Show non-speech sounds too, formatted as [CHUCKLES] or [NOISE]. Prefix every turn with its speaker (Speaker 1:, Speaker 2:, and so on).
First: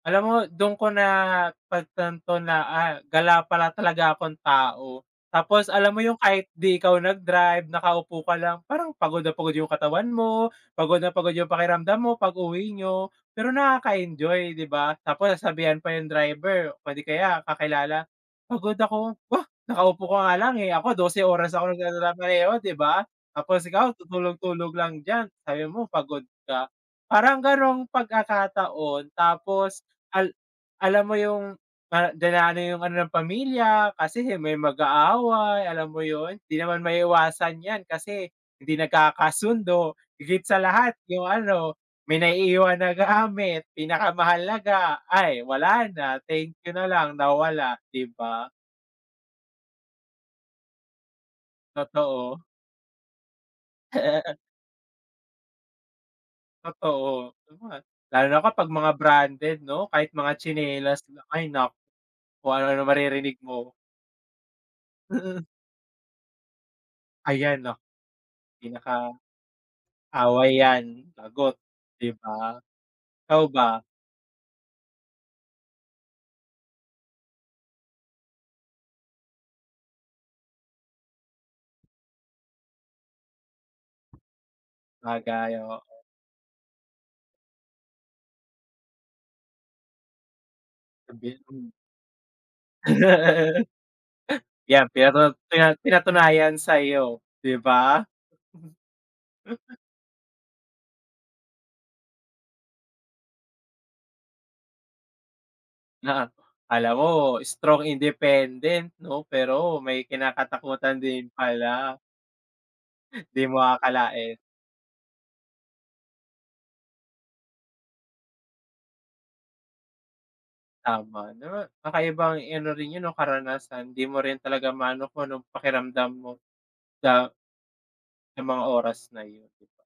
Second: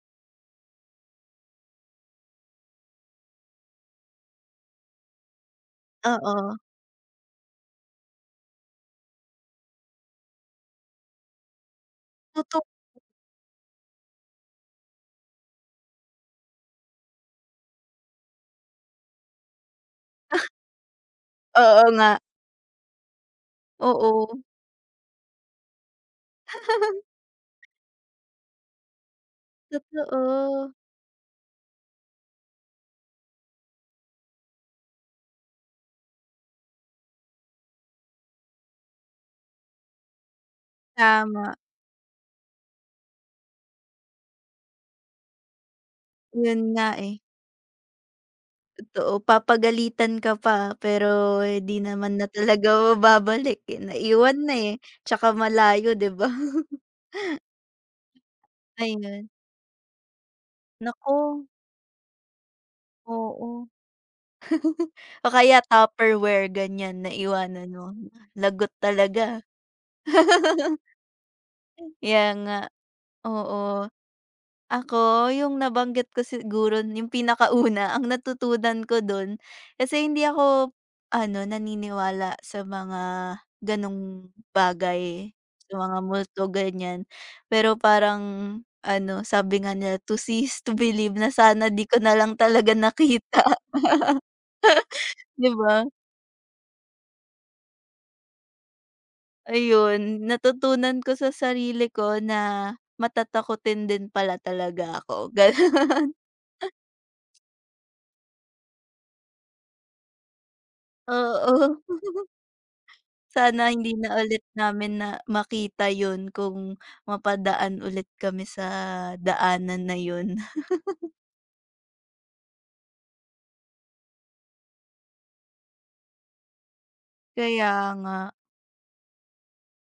Speaker 1: Alam mo, do'n ko napagtanto na, ah, gala pala talaga akong tao. Tapos alam mo yung kahit
Speaker 2: Oo.
Speaker 1: di ikaw nag-drive, nakaupo ka lang parang pagod na pagod yung katawan mo, pagod na pagod yung pakiramdam mo
Speaker 2: Totoo.
Speaker 1: pag-uwi nyo pero nakaka-enjoy, di ba? Tapos sasabihan pa yung driver, o di kaya kakilala, "pagod ako," "oh, nakaupo ka nga
Speaker 2: [SNORTS]
Speaker 1: lang, eh, ako 12 oras ako nag
Speaker 2: Oo nga.
Speaker 1: mamaneho di ba? tapos ikaw
Speaker 2: Oo.
Speaker 1: tutulog-tulog lang diyan sabi mo pagod ka" parang
Speaker 2: [CHUCKLES]
Speaker 1: ganong pagkakataon tapos, al
Speaker 2: Totoo.
Speaker 1: alam mo yung, ah, dina 'no yung ano ng pamilya, kasi may mag-aaway. Alam mo 'yon, di naman maiiwasan yan kasi hindi nagkakasundo higit sa lahat yung
Speaker 2: Tama
Speaker 1: ano, may naiiwan na gamit pinakamahalaga ay wala na thank
Speaker 2: 'Yon
Speaker 1: you
Speaker 2: nga,
Speaker 1: na
Speaker 2: eh.
Speaker 1: lang nawala, di ba?
Speaker 2: Totoo, papagalitan ka pa pero di naman na
Speaker 1: Totoo.
Speaker 2: talaga mababalik, eh,
Speaker 1: [LAUGHS]
Speaker 2: naiwan na, eh, 'tsaka malayo, di ba?
Speaker 1: Totoo, lalo na kapag mga
Speaker 2: Ayun.
Speaker 1: branded 'no? Kahit mga tsinelas lang,
Speaker 2: Naku.
Speaker 1: ay naku kung ano-ano na maririnig
Speaker 2: Oo.
Speaker 1: mo.
Speaker 2: [CHUCKLES] O
Speaker 1: Mm.
Speaker 2: kaya tupperware, ganiyan
Speaker 1: Ayan
Speaker 2: naiwanan
Speaker 1: oh.
Speaker 2: mo lagot
Speaker 1: Pinaka,
Speaker 2: talaga.
Speaker 1: away
Speaker 2: [LAUGHS]
Speaker 1: yan lagot di
Speaker 2: Kaya nga,
Speaker 1: ba, ikaw ba?
Speaker 2: oo. Ako, yung nabanggit ko siguro yung pinakauna ang natutunan ko do'n kasi hindi ako ano naniniwala sa mga ganong bagay.
Speaker 1: Sabagay,
Speaker 2: Sa
Speaker 1: oo.
Speaker 2: mga multo ganiyan, pero parang ano sabi nga nila "to see is to believe" na sana
Speaker 1: [UNINTELLIGIBLE]
Speaker 2: di ko nalang talaga nakita. [LAUGHS]
Speaker 1: [LAUGHS] Yan pinatut
Speaker 2: Di
Speaker 1: yan,
Speaker 2: ba?
Speaker 1: pina pinatunayan sayo, di ba? Mhm. [UNINTELLIGIBLE]
Speaker 2: Ayun natutunan ko sa sarili ko na matatakutin din pala talaga ako, gano'n.
Speaker 1: Oo, kala mo strong independent no? Pero may kinakatakutan din
Speaker 2: Oo.
Speaker 1: pala.
Speaker 2: [CHUCKLES]
Speaker 1: Di mo
Speaker 2: Sana hindi na
Speaker 1: aakalain.
Speaker 2: ulit namin na makita 'yon kung mapadaan ulit kami sa daanan na yon. [CHUCKLES]
Speaker 1: Tama 'no, kakaiba ano rin 'yon 'no, karanasan di mo rin talaga maano kung anong pakiramdam mo sa
Speaker 2: Kaya nga.
Speaker 1: sa mga oras na 'yon di ba?